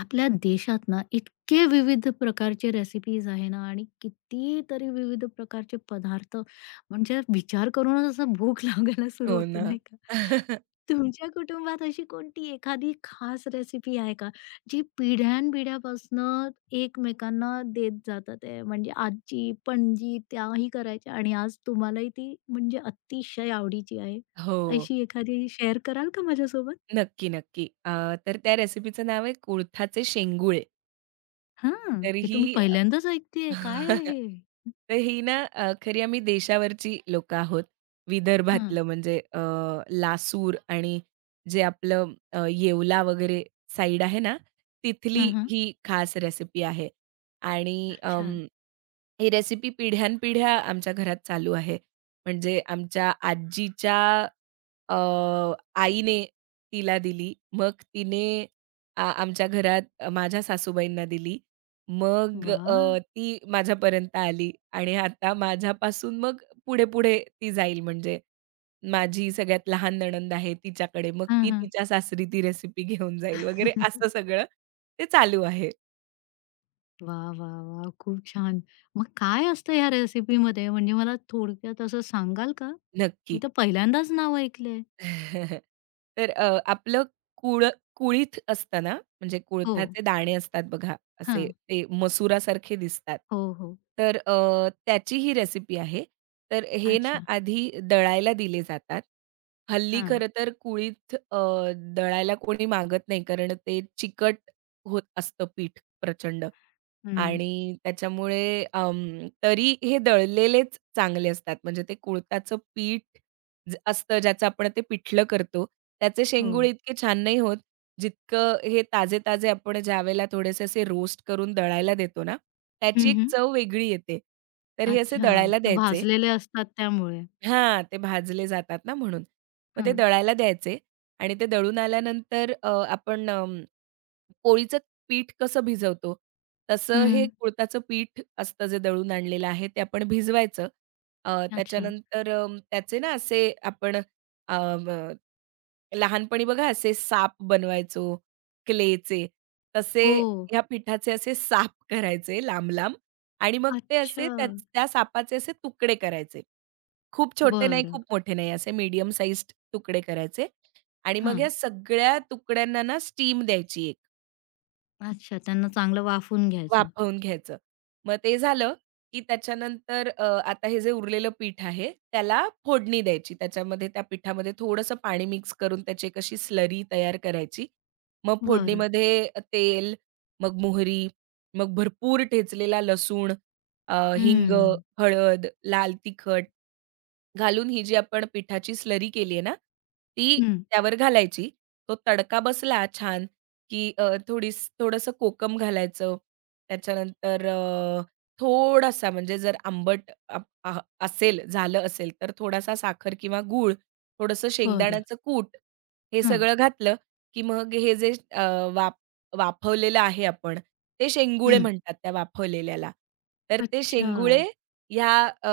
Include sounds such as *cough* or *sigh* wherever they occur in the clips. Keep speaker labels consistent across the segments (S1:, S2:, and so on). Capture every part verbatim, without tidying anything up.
S1: आपल्या देशात ना इतके विविध प्रकारचे रेसिपीज आहे ना आणि कितीतरी विविध प्रकारचे पदार्थ म्हणजे विचार करूनच असं भूक *laughs* लागायला सुरू
S2: हो
S1: होते
S2: ना.
S1: नाही का?
S2: *laughs*
S1: तुमच्या कुटुंबात अशी कोणती एखादी खास रेसिपी आहे का? जी पिढ्यानपिढ्यापासनं एकमेकांना देत जातात आहे? म्हणजे आजी, पणजी त्याही करायच्या आणि आज तुम्हालाही ती म्हणजे अतिशय आवडीची आहे.
S2: हो.
S1: अशी एखादी शेअर कराल का माझ्यासोबत?
S2: नक्की, नक्की. अ, तर त्या रेसिपीचं नाव आहे कुळथाचे शेंगुळे.
S1: हां,
S2: तर
S1: हे
S2: ही
S1: तुम्ही
S2: अ,
S1: पहिल्यांदाच ऐकतेय. काय आहे
S2: *laughs*
S1: हे?
S2: तर ही ना अ, खरी आम्ही देशावरची लोकं आहोत.
S1: हां.
S2: विदर्भातलं म्हणजे अ, लासूर आणि जे आपलं अ, येवला वगैरे साईड आहे ना, तिथली
S1: हां, हां.
S2: ही खास रेसिपी आहे. आणि अं,
S1: अच्छा.
S2: ही रेसिपी पिढ्यानपिढ्या आमच्या घरात चालू आहे. म्हणजे आमच्या आजीच्या अ, आईने तिला दिली. मग तिने आ आमच्या घरात अ, माझ्या सासूबाईंना दिली. मग
S1: वाह!
S2: अ, ती माझ्यापर्यंत आली आणि आता माझ्यापासून मग पुढे-पुढे ती जाईल म्हणजे माझी सगळ्यात लहान नणंद आहे तिच्याकडे, मग
S1: हां,
S2: ती
S1: हां.
S2: तिच्या सासरी ती रेसिपी घेऊन जाईल वगैरे असं
S1: *laughs*
S2: सगळं ते चालू आहे.
S1: वाह, वाह, वाह! खूप छान. मग काय असतं या रेसिपीमध्ये? म्हणजे मला थोडक्यात असं सांगाल का? मी
S2: नक्की.
S1: तर पहिल्यांदाच नाव ऐकलंय.
S2: *laughs* तर अ, आपलं कुळ कुळीथ असतं ना, म्हणजे
S1: हो.
S2: कुळथाचे दाणे असतात बघा, असे
S1: हां.
S2: ते मसुरासारखे दिसतात.
S1: हो, हो.
S2: तर अ, त्याची ही रेसिपी आहे. तर हे ना
S1: अच्छा.
S2: आधी दळायला दिले जातात. हल्ली
S1: हां.
S2: खरं तर कुळीथ अ, दळायला कोणी मागत नाही, कारण ते चिकट होत असतं पीठ प्रचंड
S1: हं.
S2: आणि त्याच्यामुळे अं, तरी हे दळलेलेच चांगले असतात. म्हणजे ते कुळथाचं पीठ ज असतं ज्याचं आपण ते पिठलं करतो. त्याचे
S1: हो.
S2: शेंगूळ इतके छान नाही होत, जितकं हे ताजे-ताजे आपण ज्यावेळेला थोडेसे असे रोस्ट करून दळायला देतो ना,
S1: हं,
S2: त्याची एक
S1: हं.
S2: चव वेगळी येते. तर हे असे
S1: अच्छा.
S2: दळायला
S1: ते
S2: द्यायचे.
S1: भाजलेले असतात त्यामुळे.
S2: हां, ते भाजले जातात ना म्हणून. मग ते
S1: हं.
S2: दळायला द्यायचे आणि ते दळून आल्यानंतर अ, आपण पोळीचं पीठ कसं भिजवतो, तसं हे
S1: हं.
S2: कुळथाचं पीठ असतं जे दळून आणलेलं आहे ते आपण भिजवायचं. अ,
S1: अच्छा.
S2: त्याच्यानंतर अ, त्याचे ना असे आपण अ, म लहानपणी बघा असे साप बनवायचो क्लेचे, तसे
S1: हो.
S2: ह्या पिठाचे असे साप करायचे लांब-लांब आणि मग ते
S1: अच्छा.
S2: असे त्या त्या सापाचे असे तुकडे करायचे. खूप छोटे नाही,
S1: बरं.
S2: खूप मोठे नाही असे मीडियम साइज्ड तुकडे करायचे आणि मग
S1: हां.
S2: या सगळ्या तुकड्यांना ना स्टीम द्यायची एक.
S1: अच्छा. त्यांना चांगलं वाफवून घ्यायचं.
S2: वाफवून घ्यायचं. मग ते झालं, की त्याच्यानंतर अ, आता हे जे उरलेलं पीठ आहे, त्याला फोडणी द्यायची. त्याच्यामध्ये त्या पिठामध्ये थोडंसं पाणी मिक्स करून त्याची एक अशी स्लरी तयार करायची. मग
S1: बरं.
S2: फोडणीमध्ये अ, तेल, मग मोहरी, मग भरपूर ठेचलेला लसूण, अ, हिंग,
S1: हं.
S2: हळद, लाल तिखट घालून ही जी आपण पिठाची स्लरी केली आहे ना, ती
S1: हं.
S2: त्यावर घालायची. तो तडका बसला छान, की अ, थोडीस थोडंसं कोकम घालायचं. त्याच्यानंतर अ, थोडासा म्हणजे जर आंबट अ, आह, असेल झालं असेल, तर थोडासा साखर किंवा गूळ, थोडंसं
S1: बरं.
S2: शेंगदाण्याचं कूट हे
S1: हं,
S2: सगळं घातलं, की मग हे जे अ, वाफ वाफवलेलं आहे आपण, ते शेंगुळे
S1: हं.
S2: म्हणतात त्या वाफवलेल्याला. तर ते
S1: अच्छा.
S2: शेंगुळे ह्या अ,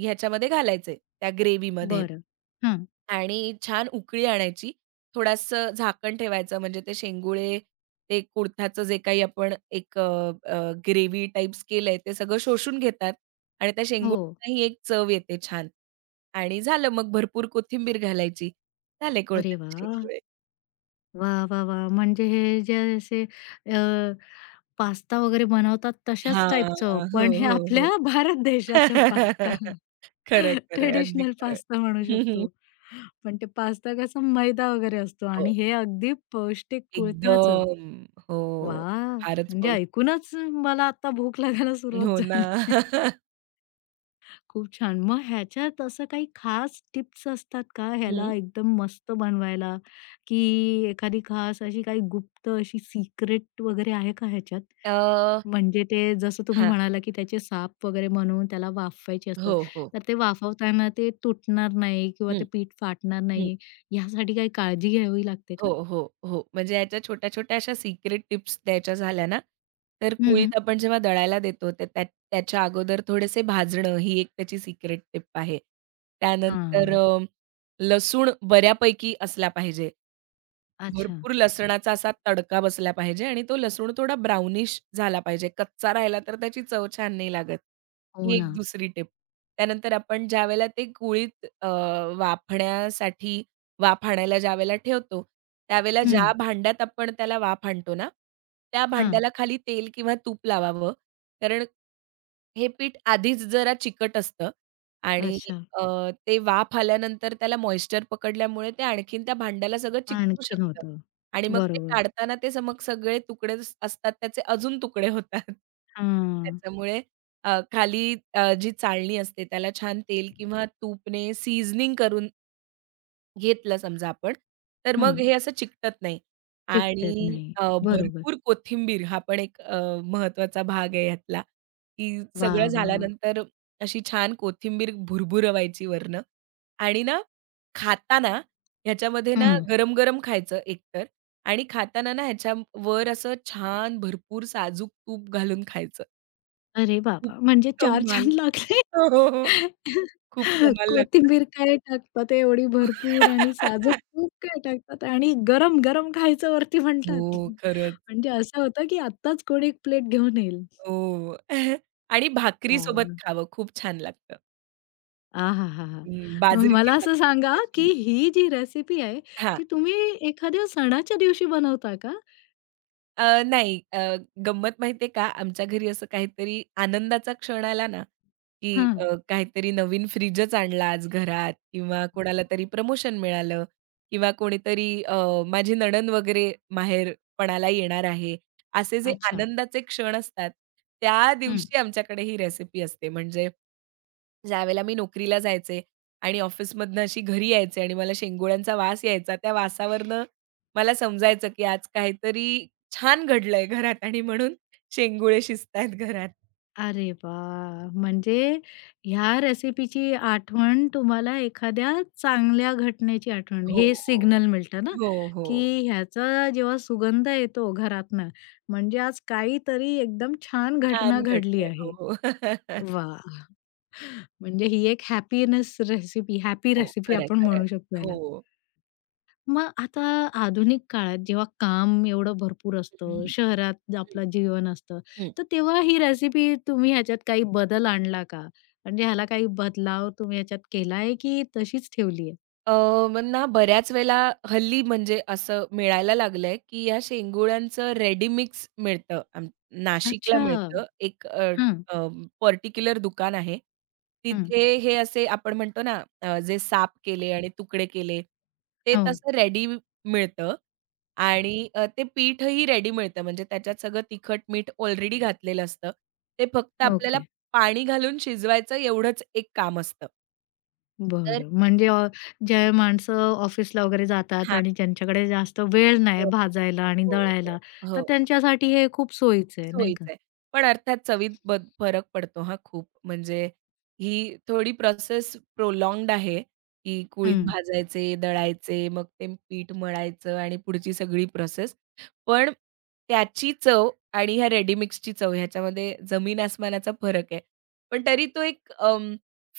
S2: ह्याच्यामध्ये घालायचे त्या ग्रेव्हीमध्ये
S1: बरं. हं.
S2: आणि छान उकळी आणायची. थोडंसं झाकण ठेवायचं म्हणजे ते शेंगुळे, ते कुडथाचं जे काही आपण एक अ, अ, ग्रेव्ही टाइप्स केलंय ते सगळं शोषून घेतात आणि त्या
S1: हो.
S2: शेंगुळ्यांनाही एक चव येते छान. आणि झालं मग भरपूर कोथिंबीर घालायची. झाले
S1: अरे
S2: कुळथाचे
S1: वाह!
S2: शेंगुळे.
S1: वाह, वाह, वाह! म्हणजे हे जे असे अ, पास्ता वगैरे बनवतात तशाच
S2: हां.
S1: टाईपचं,
S2: हो,
S1: पण हे
S2: हो, हो.
S1: आपल्या *laughs* भारत देशाचं पास्ता.
S2: *laughs* खरंय, खरंय. अगदी
S1: ट्रेडिशनल
S2: खरंय.
S1: पास्ता म्हणू
S2: *laughs*
S1: शकतो. पण ते पास्ता कसा मैदा वगैरे असतो
S2: हो.
S1: आणि हे अगदी पौष्टिक कुळथाचं.
S2: एकदम. हो.
S1: वाह!
S2: फारच.
S1: म्हणजे ऐकूनच मला आता भूक लागायला
S2: हो
S1: सुरुवात
S2: ना.
S1: झाली.
S2: *laughs*
S1: खूप छान. मग ह्याच्यात असं काही खास टिप्स असतात का
S2: हं.
S1: ह्याला एकदम मस्त बनवायला? की एखादी खास अशी काही गुप्त अशी सिक्रेट वगैरे आहे का ह्याच्यात?
S2: अ,
S1: म्हणजे ते जसं तुम्ही
S2: हां.
S1: म्हणाला, की त्याचे साप वगैरे बनवून त्याला वाफवायचे असतात.
S2: हो, हो.
S1: तर ते वाफवताना ते तुटणार नाही किंवा ते पीठ फाटणार
S2: हं.
S1: नाही ह्यासाठी काही काळजी घ्यावी लागते का?
S2: हो, हो, हो. म्हणजे याच्या छोट्या-छोट्या अशा सिक्रेट टिप्स द्यायच्या झाल्या ना, तर
S1: हं, हं.
S2: कुळीथ आपण जेव्हा दळायला देतो तर त्या त्याच्या अगोदर थोडेसे भाजणं ही एक त्याची सिक्रेट टिप आहे. त्यानंतर
S1: हां.
S2: अ, लसूण बऱ्यापैकी असला पाहिजे.
S1: अच्छा.
S2: भरपूर लसणाचा असा तडका बसला पाहिजे आणि तो लसूण थोडा ब्राउनिश झाला पाहिजे. कच्चा राहिला तर त्याची चव छान नाही लागत.
S1: हो
S2: ही
S1: ना.
S2: एक दुसरी टिप. त्यानंतर आपण ज्यावेळेला ते कुळीथ अ, वाफण्यासाठी वाफ आणायला ज्यावेळेला ठेवतो, त्यावेळेला हं. ज्या
S1: हं.
S2: भांड्यात आपण त्याला वाफ आणतो ना, त्या
S1: हां.
S2: भांड्याला खाली तेल किंवा तूप लावावं. कारण हे पीठ आधीच जरा चिकट असतं आणि
S1: अच्छा.
S2: अ, ते वाफ आल्यानंतर त्याला मॉइश्चर पकडल्यामुळे ते आणखीन त्या भांड्याला सगळं चिकटू
S1: आणखीन
S2: शकतं
S1: होतं.
S2: आणि मग ते
S1: बरोबर.
S2: काढताना ते स मग सगळे तुकडेच असतात त्याचे अजून तुकडे होतात. *laughs*
S1: हां.
S2: त्याच्यामुळे अ, खाली अ, जी चाळणी असते त्याला छान तेल किंवा तूपने सीझनिंग करून घेतलं समजा आपण, तर मग
S1: हं.
S2: हे असं चिकटत नाही.
S1: चिकटत
S2: आणि
S1: नाही.
S2: अ,
S1: बरोबर.
S2: भरपूर कोथिंबीर हा पण एक अ, महत्त्वाचा भाग आहे ह्यातला, की सगळं
S1: वाह! वाह! वाह!
S2: झाल्यानंतर अशी छान कोथिंबीर भुरभुरवायची वरनं आणि ना खाताना ह्याच्यामध्ये ना
S1: हं.
S2: गरम-गरम खायचं एकतर आणि खाताना ना ह्याच्यावर असं छान भरपूर साजूक तूप घालून खायचं.
S1: अरे
S2: खूप
S1: बाबा! म्हणजे चार
S2: कमाल.
S1: छान लागले.
S2: हो, हो, हो.
S1: *laughs*
S2: खूप कमाल लागतं.
S1: कोथिंबीर काय टाकतात एवढी भरपूर आणि साजूक
S2: *laughs*
S1: खूप काय टाकतात आणि गरम-गरम खायचं वरती
S2: हो,
S1: म्हणतात.
S2: खरंच.
S1: म्हणजे असं होतं की आत्ताच कोणी एक प्लेट घेऊन येईल.
S2: हो. *laughs* आणि भाकरी
S1: वाह!
S2: सोबत
S1: वाह!
S2: खावं खूप छान लागतं.
S1: आहाहाहा!
S2: हं,
S1: मग
S2: बाजरीची
S1: मला असं
S2: भाकरी
S1: सांगा की
S2: स्पेशली.
S1: ही जी रेसिपी आहे,
S2: हां.
S1: ती तुम्ही एखाद्या सणाच्या दिवशी बनवता का?
S2: अ, नाही अ, गंमत माहिती का, आमच्या घरी असं काहीतरी आनंदाचा क्षण आला ना, की
S1: हां.
S2: अ, काहीतरी नवीन फ्रिजच आणला आज घरात किंवा कोणाला तरी प्रमोशन मिळालं किंवा कोणीतरी अ, माझी नणंद वगैरे माहेरपणाला येणार आहे. असे जे
S1: अच्छा.
S2: आनंदाचे क्षण असतात, त्या दिवशी आमच्याकडे ही रेसिपी असते. म्हणजे ज्यावेळेला मी नोकरीला जायचे आणि ऑफिसमधनं अशी घरी यायचे आणि मला शेंगोळ्यांचा वास यायचा. त्या वासावरनं मला समजायचं, की आज काहीतरी छान घडलंय घरात आणि म्हणून शेंगुळे शिजतायत घरात.
S1: अरे वाह! म्हणजे ह्या रेसिपीची आठवण तुम्हाला एखाद्या चांगल्या घटनेची आठवण
S2: हो,
S1: हे
S2: हो.
S1: सिग्नल मिळतं ना,
S2: हो, हो.
S1: की ह्याचा जेव्हा सुगंध येतो घरातनं, म्हणजे आज काहीतरी एकदम छान घटना
S2: छान
S1: घडली
S2: घडलंय. हो,
S1: आहे.
S2: हो. *laughs*
S1: वाह! म्हणजे ही एक हॅपीनेस रेसिपी हॅपी
S2: हो.
S1: रेसिपी
S2: खरंय,
S1: आपण
S2: खरंय.
S1: म्हणू शकतो ह्याला.
S2: हो.
S1: मग आता आधुनिक काळात जेव्हा काम एवढं भरपूर असतं,
S2: हं.
S1: शहरात
S2: हं.
S1: आपलं जीवन असतं,
S2: हं.
S1: तर तेव्हा ही रेसिपी तुम्ही ह्याच्यात काही बदल आणला का? म्हणजे ह्याला काही बदलाव तुम्ही ह्याच्यात केलाय की तशीच ठेवली आहे?
S2: अ, मग ना बऱ्याच वेळेला हल्ली म्हणजे असं मिळायला लागलंय, की या शेंगोळ्यांचं रेडी मिक्स मिळतं. आम नाशिकला
S1: अच्छा.
S2: मिळतं. एक अ,
S1: हं,
S2: पर्टिक्युलर दुकान आहे.
S1: हं.
S2: तिथे हे असे आपण म्हणतो ना अ, जे साप केले आणि तुकडे केले, ते
S1: हो.
S2: तसं रेडी मिळतं आणि अ, ते पीठही रेडी मिळतं. म्हणजे त्याच्यात सगळं तिखट, मीठ ऑलरेडी घातलेलं असतं. ते फक्त आपल्याला
S1: ओके.
S2: पाणी घालून शिजवायचं एवढंच एक काम असतं. तर
S1: बरं. म्हणजे अ, जे माणसं ऑफिसला वगैरे जातात
S2: हां.
S1: आणि ज्यांच्याकडे जास्त वेळ नाही भाजायला आणि
S2: हो, हो.
S1: दळायला, तर
S2: हो,
S1: त्यांच्यासाठी हे खूप सोयीचं आहे, नाही का?
S2: सोयीचं आहे. पण अर्थात चवीत बद फरक पडतो हां खूप. म्हणजे ही थोडी प्रोसेस प्रोलॉन्ग्ड आहे, की कुळीथ
S1: हं,
S2: भाजायचे, दळायचे, मग ते पीठ मळायचं आणि पुढची सगळी प्रोसेस. पण त्याची चव आणि ह्या रेडी मिक्सची चव ह्याच्यामध्ये जमीन आसमानाचा फरक आहे. पण तरी तो एक अं,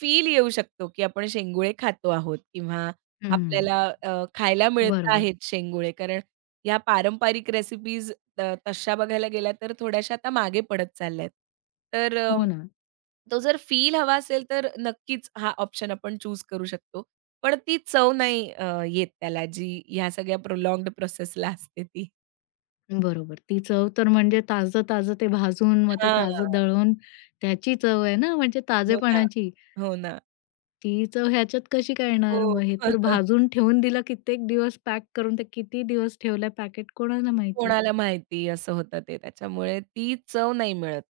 S2: फील येऊ शकतो, की आपण शेंगुळे खातो आहोत किंवा
S1: हं.
S2: आपल्याला अ, खायला मिळत
S1: बरोबर.
S2: आहेत शेंगुळे. कारण ह्या पारंपरिक रेसिपीज त तशा बघायला गेल्या तर थोड्याशा आता मागे पडत चालल्यात. तर अ,
S1: हो ना.
S2: तो जर फील हवा असेल तर नक्कीच हा ऑप्शन आपण चूज करू शकतो. पण ती चव नाही अ, येत त्याला जी ह्या सगळ्या प्रोलॉन्ग्ड प्रोसेसला असते ती.
S1: बरोबर. ती चव तर म्हणजे ताजं-ताजं ते भाजून, मग ते
S2: हां.
S1: ताजं दळून त्याची चव आहे ना, म्हणजे
S2: हो ना,
S1: ताजेपणाची.
S2: हो ना.
S1: ती चव ह्याच्यात कशी काय येणार? मग
S2: हो.
S1: हे तर
S2: *laughs*
S1: भाजून ठेवून दिलं कित्येक दिवस पॅक करून, ते किती दिवस ठेवलंय पॅकेट कोणाला माहिती.
S2: कोणाला माहिती असं होतं ते त्याच्यामुळे ती चव नाही मिळत.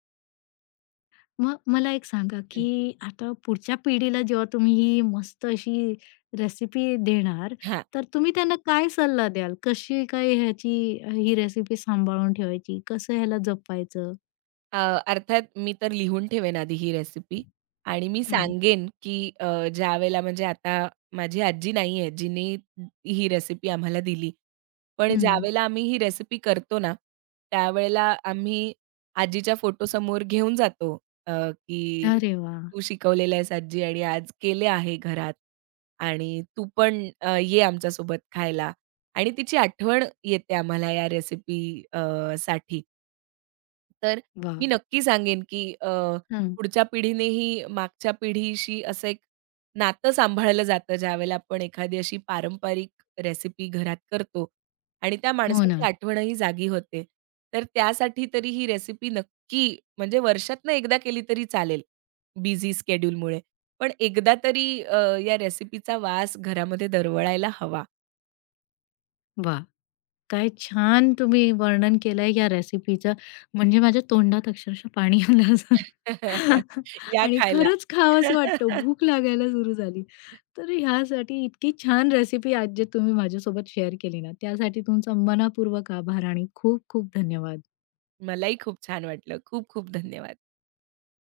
S1: मग मला एक सांगा,
S2: हं, हं.
S1: की आता पुढच्या पिढीला जेव्हा तुम्ही ही मस्त अशी रेसिपी देणार, तर तुम्ही त्यांना काय सल्ला द्याल? कशी काय ह्याची ही रेसिपी सांभाळून ठेवायची? कसं ह्याला जपायचं?
S2: अ, अर्थात मी तर लिहून ठेवेन आधी ही रेसिपी आणि मी
S1: हं,
S2: सांगेन, की अ, ज्यावेळेला म्हणजे आता माझी आजी नाहीये, जिने ही रेसिपी आम्हाला दिली. पण
S1: हं.
S2: ज्यावेळेला आम्ही ही रेसिपी करतो ना, त्यावेळेला आम्ही आजीच्या फोटोसमोर घेऊन जातो, अ, की
S1: अरे वाह!
S2: "तू शिकवलेलं आहेस आजी आणि आज केले आहे घरात आणि तू पण अ, ये आमच्यासोबत खायला." आणि तिची आठवण येते आम्हाला या रेसिपी साठी. तर मी
S1: वाह!
S2: नक्की सांगेन, की अ,
S1: हं.
S2: पुढच्या पिढीनेही मागच्या पिढीशी असं एक नातं सांभाळलं जातं, ज्यावेळेला आपण एखादी अशी पारंपरिक रेसिपी घरात करतो आणि त्या
S1: हो ना.
S2: माणसाची आठवणही जागी होते. तर त्यासाठी तरी ही रेसिपी नक्की म्हणजे वर्षातनं एकदा केली तरी चालेल, बिझी स्केड्यूलमुळे. पण एकदा तरी अ, या रेसिपीचा वास घरामध्ये दरवळायला हवा.
S1: वा, काय छान तुम्ही वर्णन केलंय या रेसिपीचं. म्हणजे माझ्या तोंडात अक्षरशः पाणी आलं असं.
S2: *laughs*
S1: *laughs*
S2: या
S1: आणि
S2: खायला.
S1: खरंच खावंसं वाटतं.
S2: *laughs*
S1: भूक लागायला सुरू झाली. तर ह्यासाठी इतकी छान रेसिपी आज जे तुम्ही माझ्यासोबत शेअर केली ना, त्यासाठी तुमचा मनःपूर्वक आभार आणि खूप खूप धन्यवाद.
S2: मलाही खूप छान वाटलं. खूप खूप धन्यवाद.